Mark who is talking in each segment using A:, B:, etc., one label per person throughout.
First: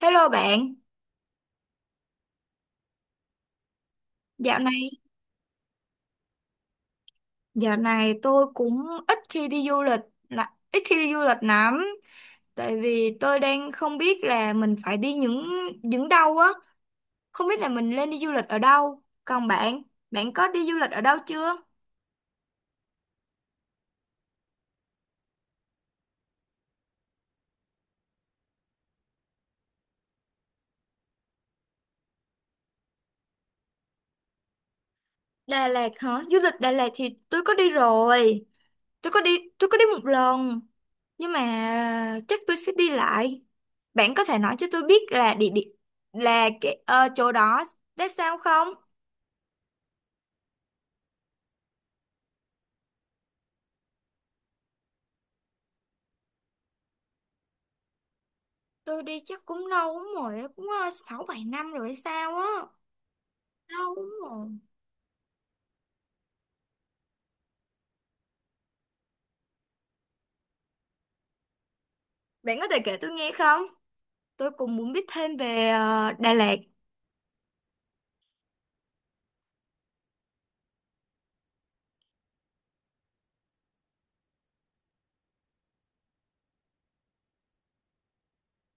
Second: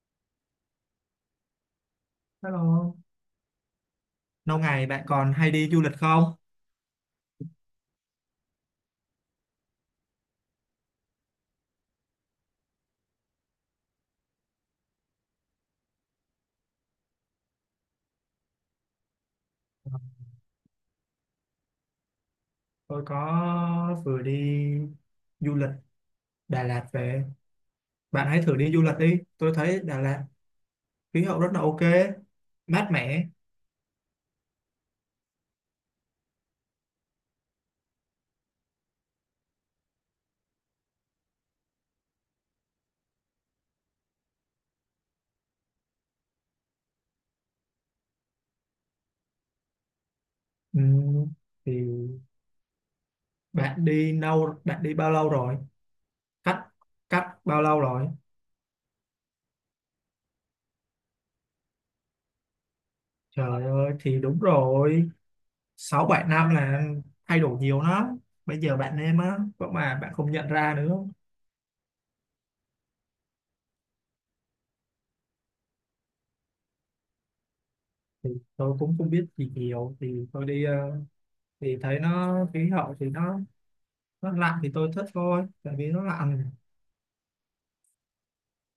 A: Hello bạn.
B: Hello,
A: dạo
B: lâu ngày
A: này
B: bạn còn hay đi du lịch không?
A: dạo này tôi cũng ít khi đi du lịch, là ít khi đi du lịch lắm, tại vì tôi đang không biết là mình phải đi những đâu á, không biết là mình nên đi du lịch ở đâu. Còn bạn, bạn có đi du lịch ở đâu chưa?
B: Tôi có vừa đi du lịch Đà Lạt về. Bạn hãy thử đi du lịch đi. Tôi thấy Đà Lạt khí hậu rất là ok, mát mẻ.
A: Đà Lạt hả? Du lịch Đà Lạt thì tôi có đi rồi, tôi có đi một lần, nhưng mà chắc tôi sẽ đi lại. Bạn có thể nói cho tôi biết là địa điểm, là cái chỗ đó đã sao không?
B: Ừm, thì bạn đi bao lâu rồi? Cách cách bao lâu rồi?
A: Tôi đi chắc cũng lâu lắm rồi á, cũng 6-7 năm rồi hay sao á,
B: Trời ơi,
A: lâu lắm
B: thì đúng
A: rồi.
B: rồi, sáu bảy năm là thay đổi nhiều lắm. Bây giờ bạn em á có mà bạn không nhận ra nữa.
A: Bạn có thể kể tôi nghe không? Tôi cũng muốn biết thêm về Đà Lạt.
B: Thì tôi cũng không biết gì nhiều. Thì tôi đi, thì thấy nó khí hậu, thì nó lạnh thì tôi thích thôi, tại vì nó lạnh.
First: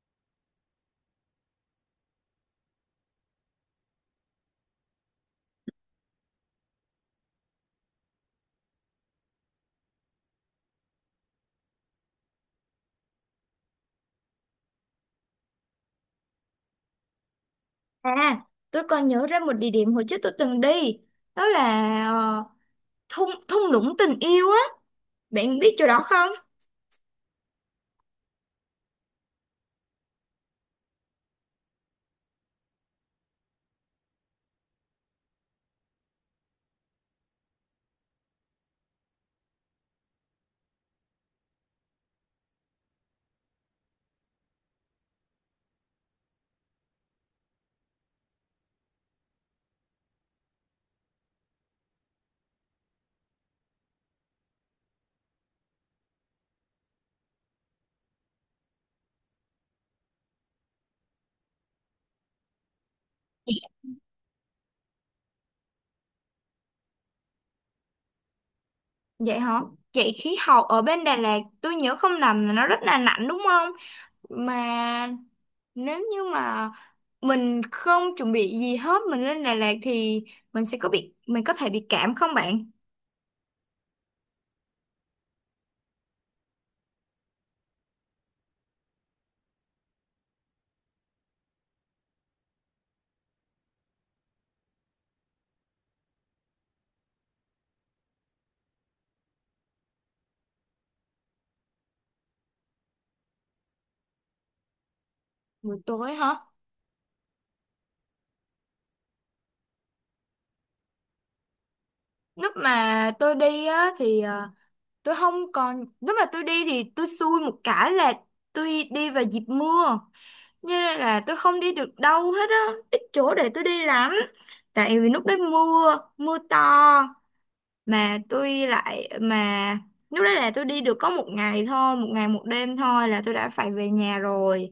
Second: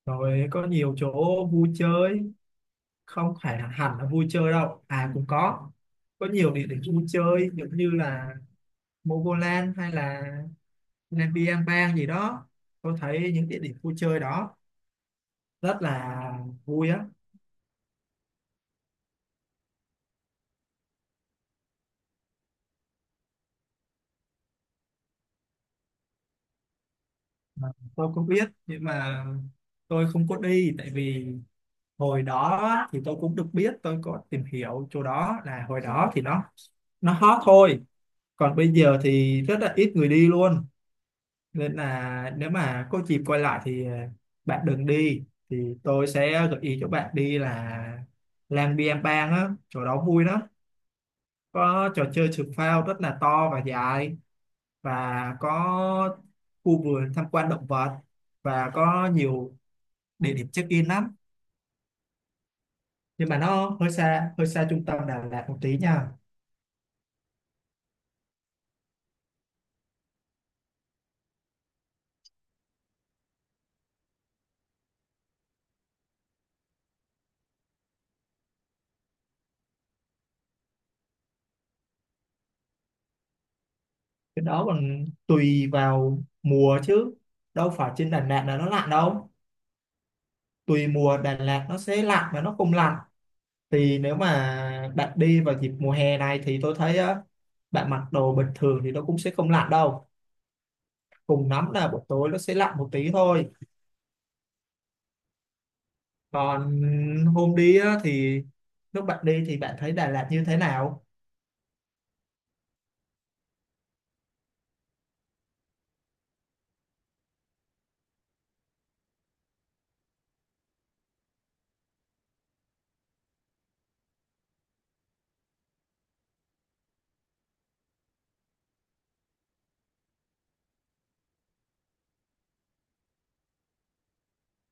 B: Rồi có nhiều chỗ vui chơi. Không phải là hẳn là vui chơi đâu à, cũng có nhiều địa điểm vui chơi, giống như là Mogoland hay là nên đi bang gì đó. Tôi thấy những địa điểm vui chơi đó rất là vui á.
A: à tôi còn nhớ ra một địa điểm hồi trước tôi từng đi, đó là thung thung lũng tình yêu á. Bạn biết chỗ đó không?
B: Mà tôi cũng biết nhưng mà tôi không có đi, tại vì hồi đó thì tôi cũng được biết, tôi có tìm hiểu chỗ đó là hồi đó thì nó hot thôi. Còn bây giờ thì rất là ít người đi luôn, nên là nếu mà có dịp quay lại thì bạn đừng đi. Thì tôi sẽ gợi ý cho bạn đi là Lang Biang Bang á, chỗ đó vui lắm, có trò chơi trượt phao rất là to và dài, và có khu vườn tham quan động vật, và có nhiều địa điểm check in lắm. Nhưng mà nó hơi xa, hơi xa trung tâm Đà Lạt một tí nha.
A: Vậy hả? Vậy khí hậu ở bên Đà Lạt tôi nhớ không lầm là nó rất là lạnh đúng không? Mà nếu như mà mình không chuẩn bị gì hết mình lên Đà Lạt thì mình có thể bị cảm không bạn?
B: Cái đó còn tùy vào mùa chứ, đâu phải trên Đà Lạt là nó lạnh đâu. Tùy mùa, Đà Lạt nó sẽ lạnh và nó không lạnh. Thì nếu mà bạn đi vào dịp mùa hè này thì tôi thấy á, bạn mặc đồ bình thường thì nó cũng sẽ không lạnh đâu. Cùng lắm là buổi tối nó sẽ lạnh một tí thôi.
A: Buổi tối hả?
B: Còn hôm đi á, thì lúc bạn đi thì bạn thấy Đà Lạt như thế nào?
A: Lúc mà tôi đi á thì tôi không còn lúc mà tôi đi thì tôi xui một cái là tôi đi vào dịp mưa, cho nên là tôi không đi được đâu hết á, ít chỗ để tôi đi lắm, tại vì lúc đấy mưa mưa to, mà tôi lại mà lúc đấy là tôi đi được có một ngày thôi, một ngày một đêm thôi là tôi đã phải về nhà rồi.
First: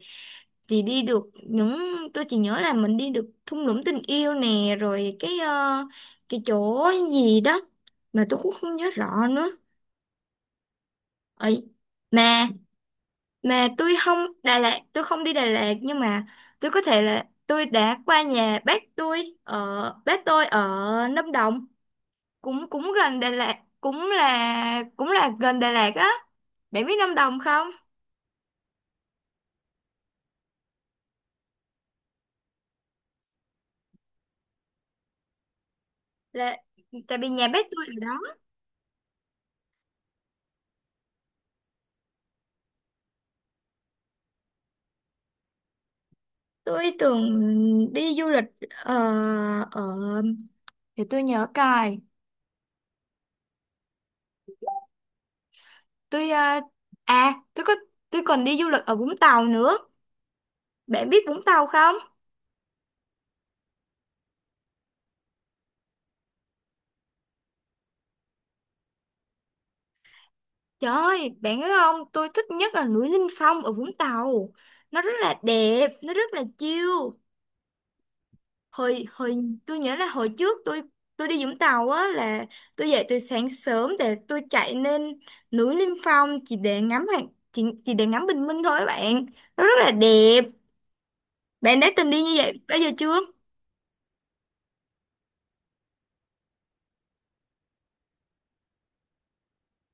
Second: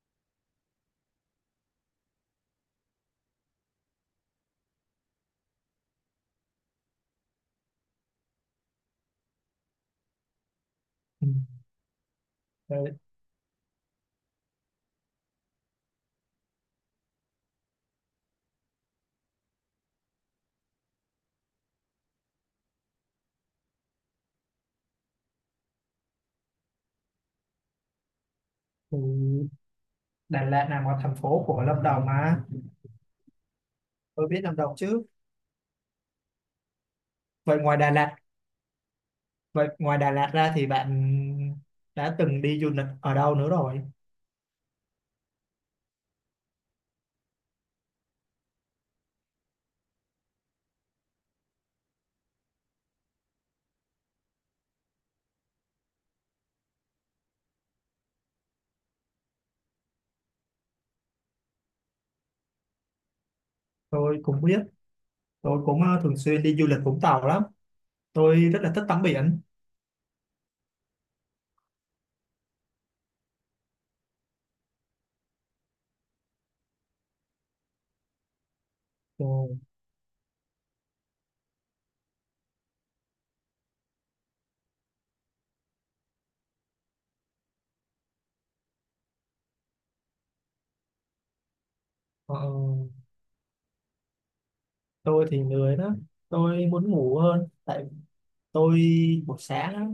A: Thì đi được những Tôi chỉ nhớ là mình đi được thung lũng tình yêu nè, rồi cái cái chỗ gì đó mà tôi cũng không nhớ rõ nữa
B: Ừ.
A: ấy. mà
B: Đấy,
A: mà tôi không đi Đà Lạt, nhưng mà tôi có thể là tôi đã qua nhà bác tôi ở Lâm Đồng, cũng cũng gần Đà Lạt, cũng là gần Đà Lạt á. Bạn biết Lâm Đồng không?
B: thì Đà Lạt nằm ở thành phố của Lâm Đồng mà, tôi biết Lâm Đồng chứ.
A: Là tại vì nhà
B: vậy
A: bác
B: ngoài
A: tôi
B: Đà
A: ở
B: Lạt
A: đó.
B: Vậy ngoài Đà Lạt ra thì bạn đã từng đi du lịch ở đâu nữa rồi?
A: Tôi tưởng đi du lịch ờ, ở thì tôi nhớ cài tôi ờ, à tôi có tôi còn đi du lịch ở Vũng Tàu nữa. Bạn biết Vũng Tàu không?
B: Tôi cũng biết. Tôi cũng thường xuyên đi du lịch Vũng Tàu lắm. Tôi rất là thích tắm biển.
A: Trời ơi, bạn biết không, tôi thích nhất là núi Linh Phong ở Vũng Tàu. Nó rất là đẹp, nó rất là chill. Hồi
B: Ừ.
A: hồi Tôi nhớ là hồi trước tôi đi Vũng Tàu á, là tôi dậy từ sáng sớm để tôi chạy lên núi Liêm Phong chỉ để ngắm bình minh thôi các bạn, nó rất là đẹp. Bạn đã từng đi như
B: ờ, ờ.
A: vậy bao giờ chưa?
B: Tôi thì lười đó, tôi muốn ngủ hơn. Tại tôi buổi sáng á,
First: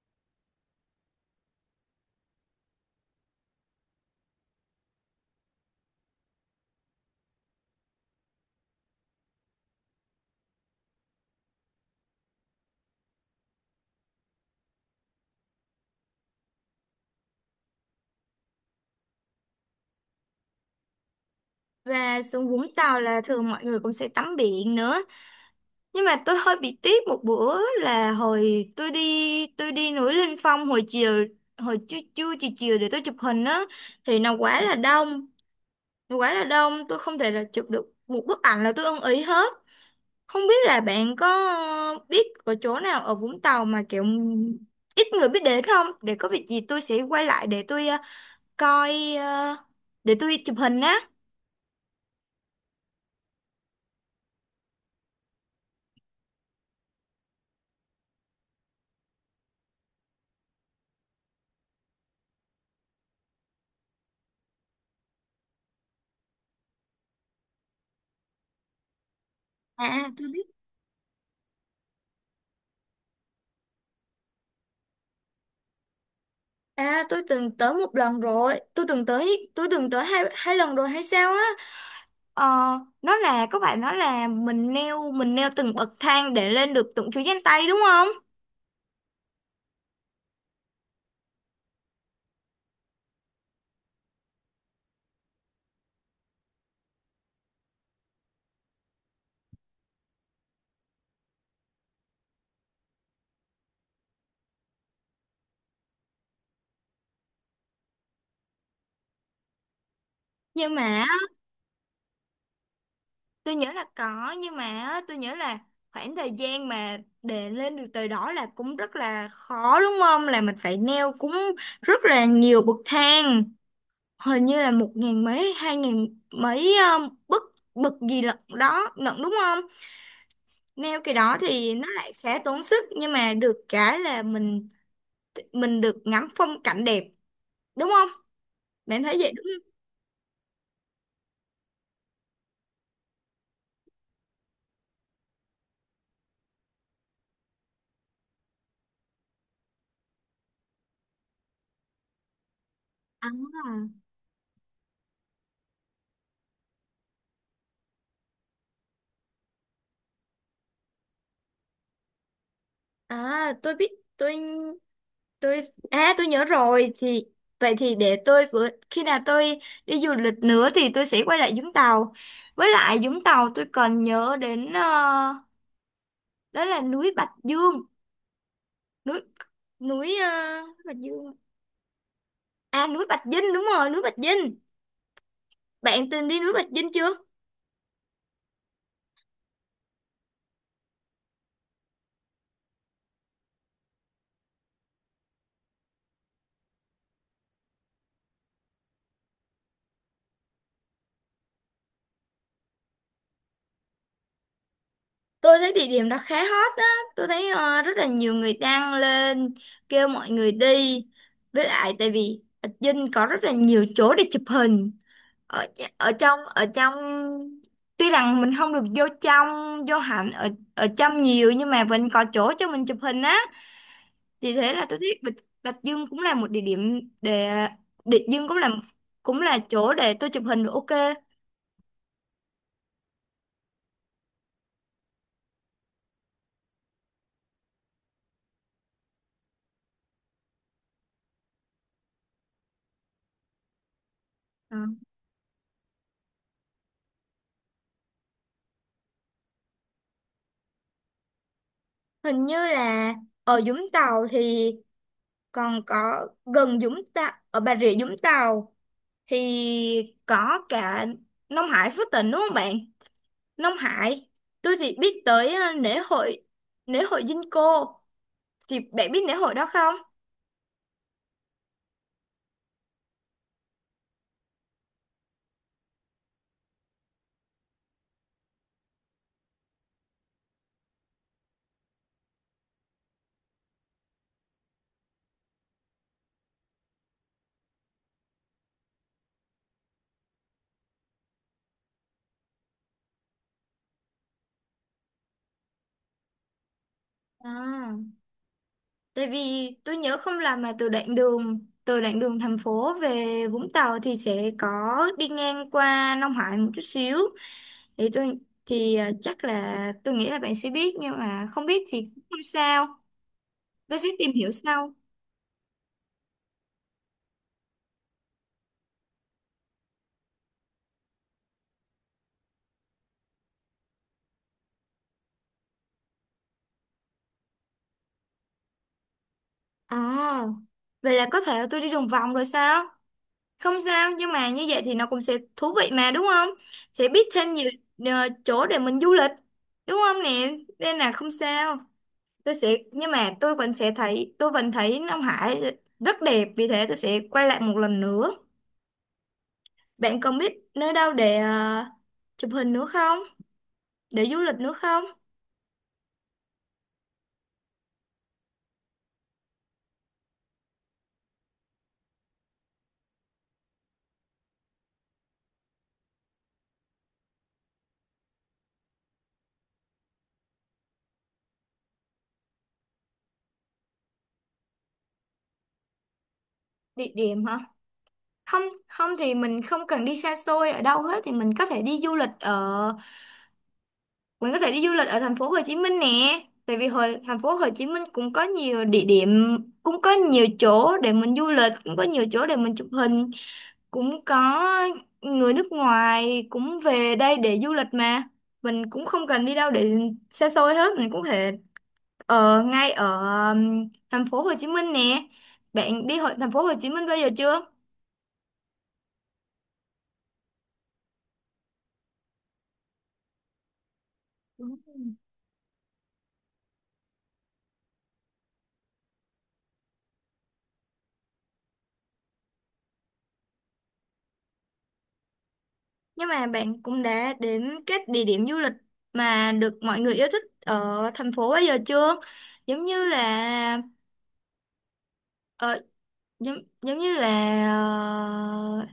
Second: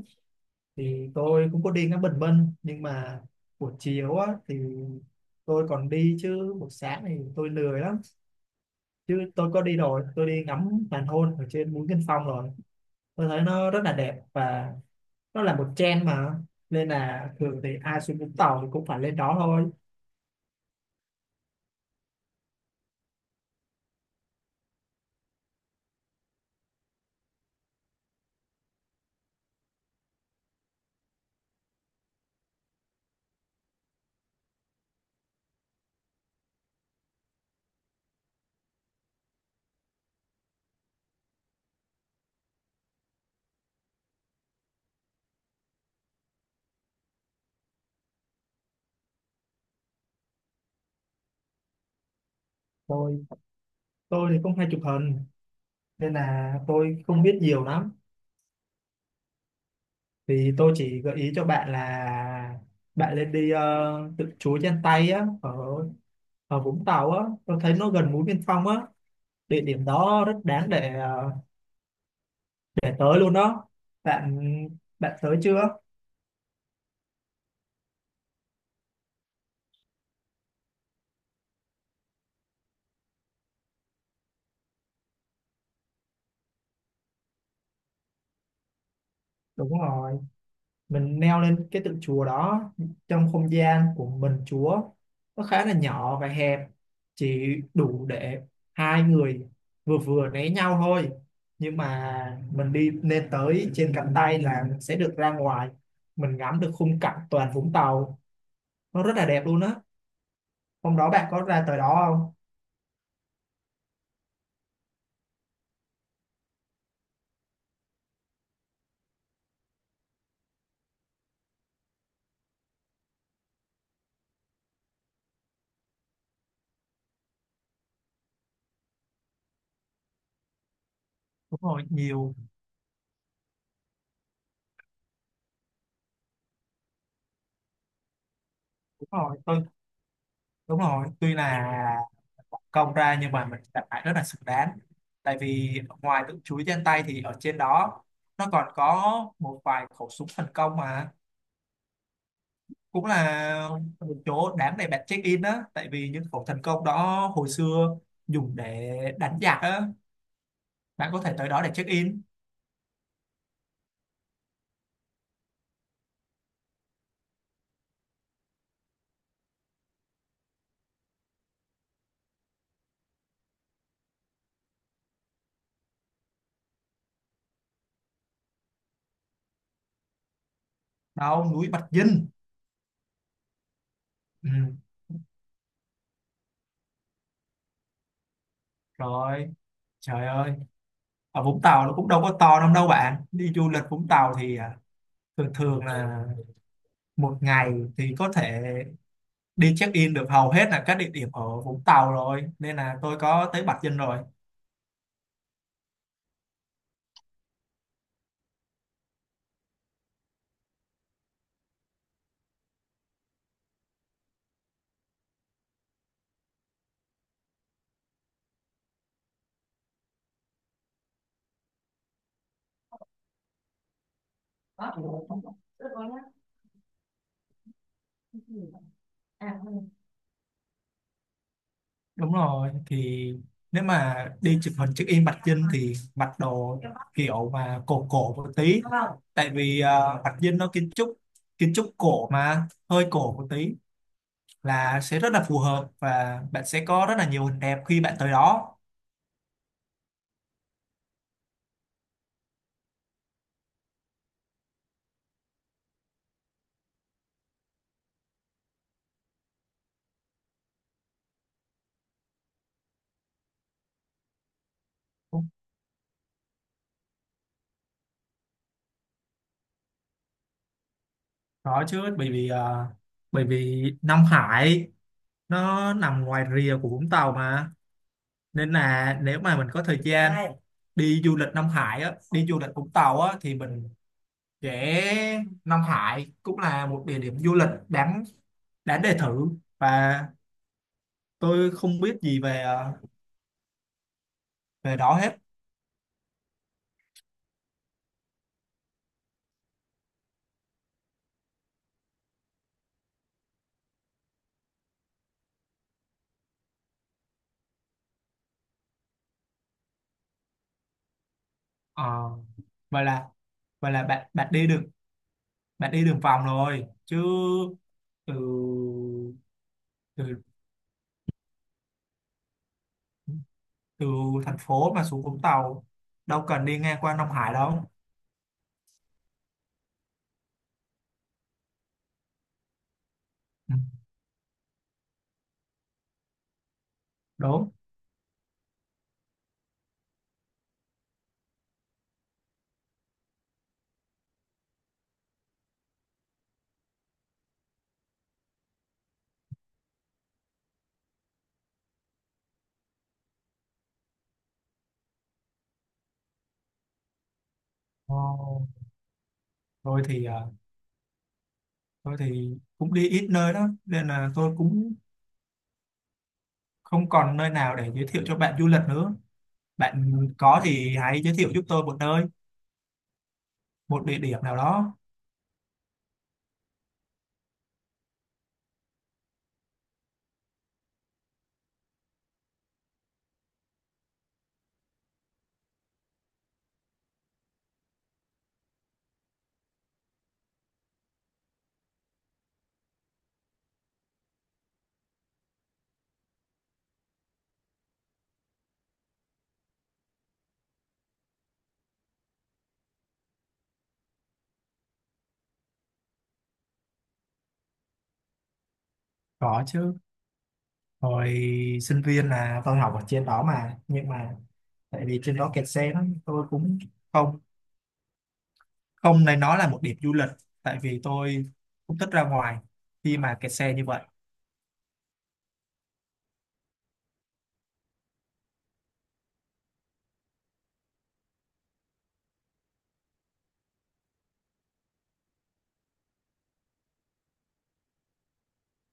B: thì tôi cũng có đi ngắm bình minh, nhưng mà buổi chiều á thì tôi còn đi, chứ buổi sáng thì tôi lười lắm. Chứ tôi có đi rồi, tôi đi ngắm hoàng hôn ở trên mũi Kinh Phong rồi. Tôi thấy nó rất là đẹp, và nó là một trend mà, nên là thường thì ai xuống Vũng Tàu thì cũng phải lên đó thôi.
A: Và xuống Vũng Tàu là thường mọi người cũng sẽ tắm biển nữa, nhưng mà tôi hơi bị tiếc một bữa là hồi tôi đi núi linh Phong hồi trưa trưa chiều chiều để tôi chụp hình á, thì nó quá là đông, quá là đông, tôi không thể là chụp được một bức ảnh là tôi ưng ý hết. Không biết là bạn có biết ở chỗ nào ở Vũng Tàu mà kiểu ít người biết đến không, để có việc gì tôi sẽ quay lại để tôi coi ờ, để tôi chụp hình á.
B: Tôi tôi thì cũng hay chụp hình, nên là tôi không biết nhiều lắm. Thì tôi chỉ gợi ý cho bạn là bạn lên đi, tự chuối trên tay á, ở ở Vũng Tàu á, tôi thấy nó gần mũi Biên Phong á. Địa điểm đó
A: Tôi
B: rất
A: biết.
B: đáng để tới luôn đó. Bạn bạn tới chưa?
A: Tôi từng tới một lần rồi, tôi từng tới hai hai lần rồi hay sao á. ờ, nó là các bạn nói là mình neo từng bậc thang để lên được từng chuỗi danh tay đúng không?
B: Đúng rồi, mình leo lên cái tượng chùa đó, trong không gian của mình chúa nó khá là nhỏ và hẹp, chỉ đủ để hai người vừa vừa né nhau thôi. Nhưng mà mình đi lên tới trên cánh tay là mình sẽ được ra ngoài, mình ngắm được khung cảnh toàn Vũng Tàu, nó rất là đẹp luôn á.
A: Nhưng
B: Hôm
A: mà
B: đó bạn có ra tới đó không?
A: tôi nhớ là có, nhưng mà á, tôi nhớ là khoảng thời gian mà để lên được tới đó là cũng rất là khó đúng không? Là mình phải leo cũng rất là nhiều bậc thang, hình như là 1 ngàn mấy, 2 ngàn mấy, bậc, gì lận đó lận đúng không? Neo cái đó
B: Đúng
A: thì
B: rồi,
A: nó lại
B: nhiều.
A: khá tốn sức, nhưng mà được cái là mình được ngắm phong cảnh đẹp đúng không? Bạn
B: Đúng
A: thấy vậy đúng
B: rồi,
A: không?
B: đúng rồi, tuy là công ra nhưng mà mình cảm thấy rất là xứng đáng. Tại vì ngoài tự chuối trên tay thì ở trên đó nó còn có một vài khẩu súng thần công, mà cũng
A: À,
B: là một chỗ đáng để bạn check in á, tại vì những khẩu thần công đó hồi xưa dùng để đánh giặc á. Bạn có thể tới đó để check in.
A: à, tôi biết tôi tôi à tôi nhớ rồi. Thì vậy thì để tôi, vừa khi nào tôi đi du lịch nữa thì tôi sẽ quay lại Vũng Tàu. Với lại Vũng Tàu tôi còn nhớ đến đó là núi Bạch Dương, núi núi ờ, Bạch Dương.
B: Đâu, núi Bạch Dinh.
A: Núi Bạch Dinh, đúng rồi, núi Bạch
B: Ừ,
A: Dinh. Bạn từng đi núi Bạch Dinh chưa?
B: rồi, trời ơi, ở Vũng Tàu nó cũng đâu có to lắm đâu, bạn đi du lịch Vũng Tàu thì thường thường là một ngày thì có thể đi check in được hầu hết là các địa điểm ở Vũng Tàu rồi, nên là tôi có tới Bạch Dinh rồi.
A: Tôi thấy địa điểm đó khá hot á, tôi thấy rất là nhiều người đăng lên kêu mọi người đi. Với lại tại vì ở Vinh có rất là nhiều chỗ để chụp hình. Ở ở trong Tuy rằng mình không được vô trong, vô hẳn ở ở trong nhiều, nhưng mà vẫn có chỗ cho mình chụp hình á. Vì thế là
B: À,
A: tôi thấy Bạch Dương cũng là một địa điểm để, Bạch Dương cũng là chỗ để tôi chụp hình được ok.
B: đúng rồi, thì nếu mà đi chụp hình check in Bạch Dinh thì mặc đồ kiểu mà cổ cổ một tí, tại vì Bạch Dinh nó kiến trúc cổ mà hơi cổ một tí
A: Ừ.
B: là sẽ rất là phù hợp, và bạn sẽ có rất là nhiều hình đẹp khi bạn tới đó.
A: Hình như là ở Vũng Tàu thì còn có, gần Vũng Tàu ở Bà Rịa Vũng Tàu thì có cả Nông Hải Phước Tỉnh đúng không bạn? Nông Hải tôi thì biết tới lễ hội Vinco, thì bạn biết lễ hội đó không?
B: Đó chứ, bởi vì bởi vì Nam Hải nó nằm ngoài rìa của Vũng Tàu mà, nên là nếu mà mình có thời gian đi du lịch Nam Hải á, đi du lịch Vũng Tàu á thì mình sẽ. Nam Hải cũng là một địa điểm du lịch đáng đáng để thử. Và tôi không biết gì về, về đó hết.
A: à, Tại vì tôi nhớ không làm mà, từ đoạn đường thành phố về Vũng Tàu thì sẽ có đi ngang qua Nông Hải một chút xíu, thì tôi, thì chắc là tôi nghĩ là bạn sẽ biết, nhưng mà không biết
B: Ờ,
A: thì không sao,
B: vậy là vậy
A: tôi
B: là
A: sẽ
B: bạn
A: tìm hiểu sau.
B: bạn đi đường vòng rồi chứ? Từ từ từ thành phố mà xuống Vũng Tàu, đâu cần đi ngang qua Nam Hải đâu.
A: À, vậy là có thể tôi đi đường vòng rồi sao?
B: Ừ.
A: Không sao, nhưng mà như vậy thì nó cũng sẽ thú vị mà đúng không? Sẽ biết thêm
B: Đúng.
A: nhiều chỗ để mình du lịch, đúng không nè? Nên là không sao. Tôi sẽ Nhưng mà tôi vẫn thấy Nam Hải rất đẹp, vì thế tôi sẽ quay lại một lần nữa. Bạn còn biết nơi đâu để chụp hình nữa không? Để du lịch nữa không?
B: Ờ, Rồi thì, tôi thì cũng đi ít nơi đó, nên là tôi cũng không còn nơi nào để giới thiệu cho bạn du lịch nữa. Bạn có thì hãy giới thiệu giúp tôi một nơi, một địa điểm nào đó.
A: Địa điểm hả? Không, không thì mình không cần đi xa xôi ở đâu hết, thì mình có thể đi du lịch ở thành phố Hồ Chí Minh nè. Tại vì hồi thành phố Hồ Chí Minh cũng có nhiều địa điểm, cũng có nhiều chỗ để mình du lịch, cũng có nhiều chỗ để mình chụp hình, cũng có người nước ngoài cũng về đây để du lịch mà. Mình cũng không cần đi đâu để xa xôi hết, mình cũng có thể ở ngay ở thành phố Hồ Chí Minh nè. Bạn đi hội thành phố Hồ Chí Minh bao giờ chưa?
B: Có chứ. Hồi sinh viên là tôi học ở trên đó mà, nhưng mà
A: Đúng.
B: tại vì trên đó kẹt xe lắm, tôi cũng không không nên nói là một điểm du lịch, tại vì tôi cũng thích ra ngoài khi mà kẹt xe như vậy.
A: Nhưng mà bạn cũng đã đến các địa điểm du lịch mà được mọi người yêu thích ở thành phố bây giờ chưa? Giống như là ờ, giống, giống như là ờ,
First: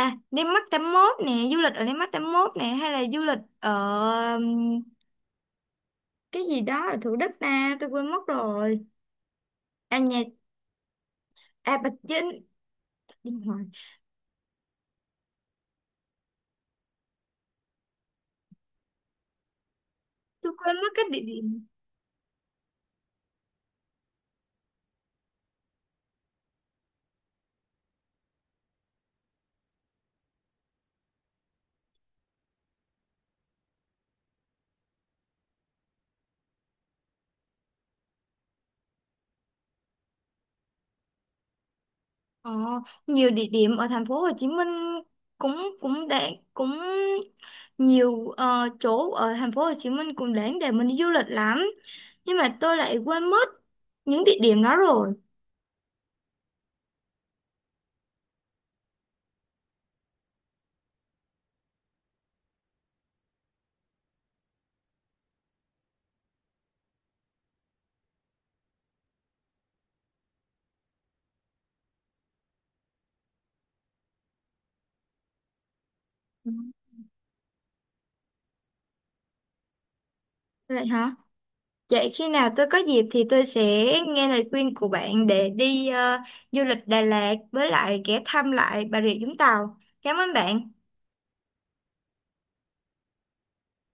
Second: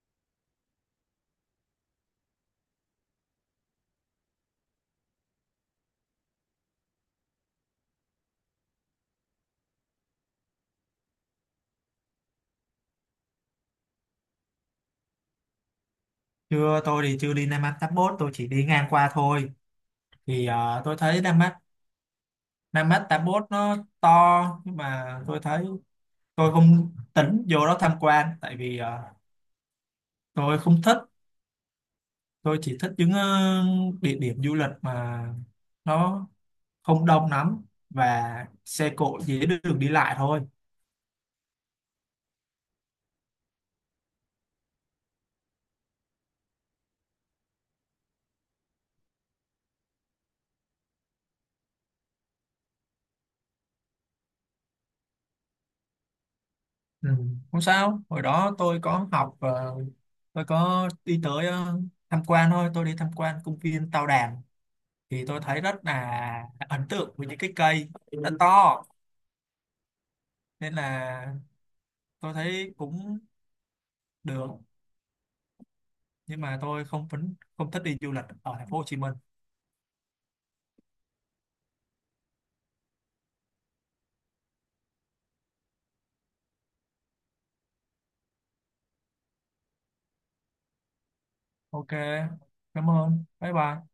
A: Landmark 81 nè, du lịch ở Landmark 81 nè, hay là du lịch ở ừm, cái gì đó ở Thủ Đức ta, tôi quên mất rồi. À nhà à Bạch Dinh, điên rồi.
B: Chưa, tôi thì chưa đi Nam An Tháp Bốt, tôi chỉ đi ngang qua thôi. Thì
A: Tôi quên mất
B: tôi
A: cái địa
B: thấy Nam
A: điểm.
B: Nam Mách 81 nó to, nhưng mà tôi thấy tôi không tính vô đó tham quan, tại vì tôi không thích. Tôi chỉ thích những, địa điểm du lịch mà nó không đông lắm, và xe cộ dễ đường đi lại thôi.
A: Ờ, nhiều địa điểm ở thành phố Hồ Chí Minh cũng cũng, để cũng nhiều chỗ ở thành phố Hồ Chí Minh cũng đáng để mình đi du lịch lắm, nhưng mà tôi lại quên mất những địa điểm đó rồi.
B: Ừ. Không sao, hồi đó tôi có học, tôi có đi tới, tham quan thôi, tôi đi tham quan công viên Tao Đàn. Thì tôi thấy rất là ấn tượng với những cái cây nó to, nên là tôi thấy cũng được, nhưng
A: Ừ.
B: mà tôi không thích đi du lịch ở thành phố Hồ Chí Minh.
A: Vậy hả? Vậy khi nào tôi có dịp thì tôi sẽ nghe lời khuyên của bạn để đi du lịch Đà Lạt với lại ghé thăm lại Bà Rịa Vũng Tàu. Cảm ơn bạn.
B: Ok, cảm ơn, bye bye.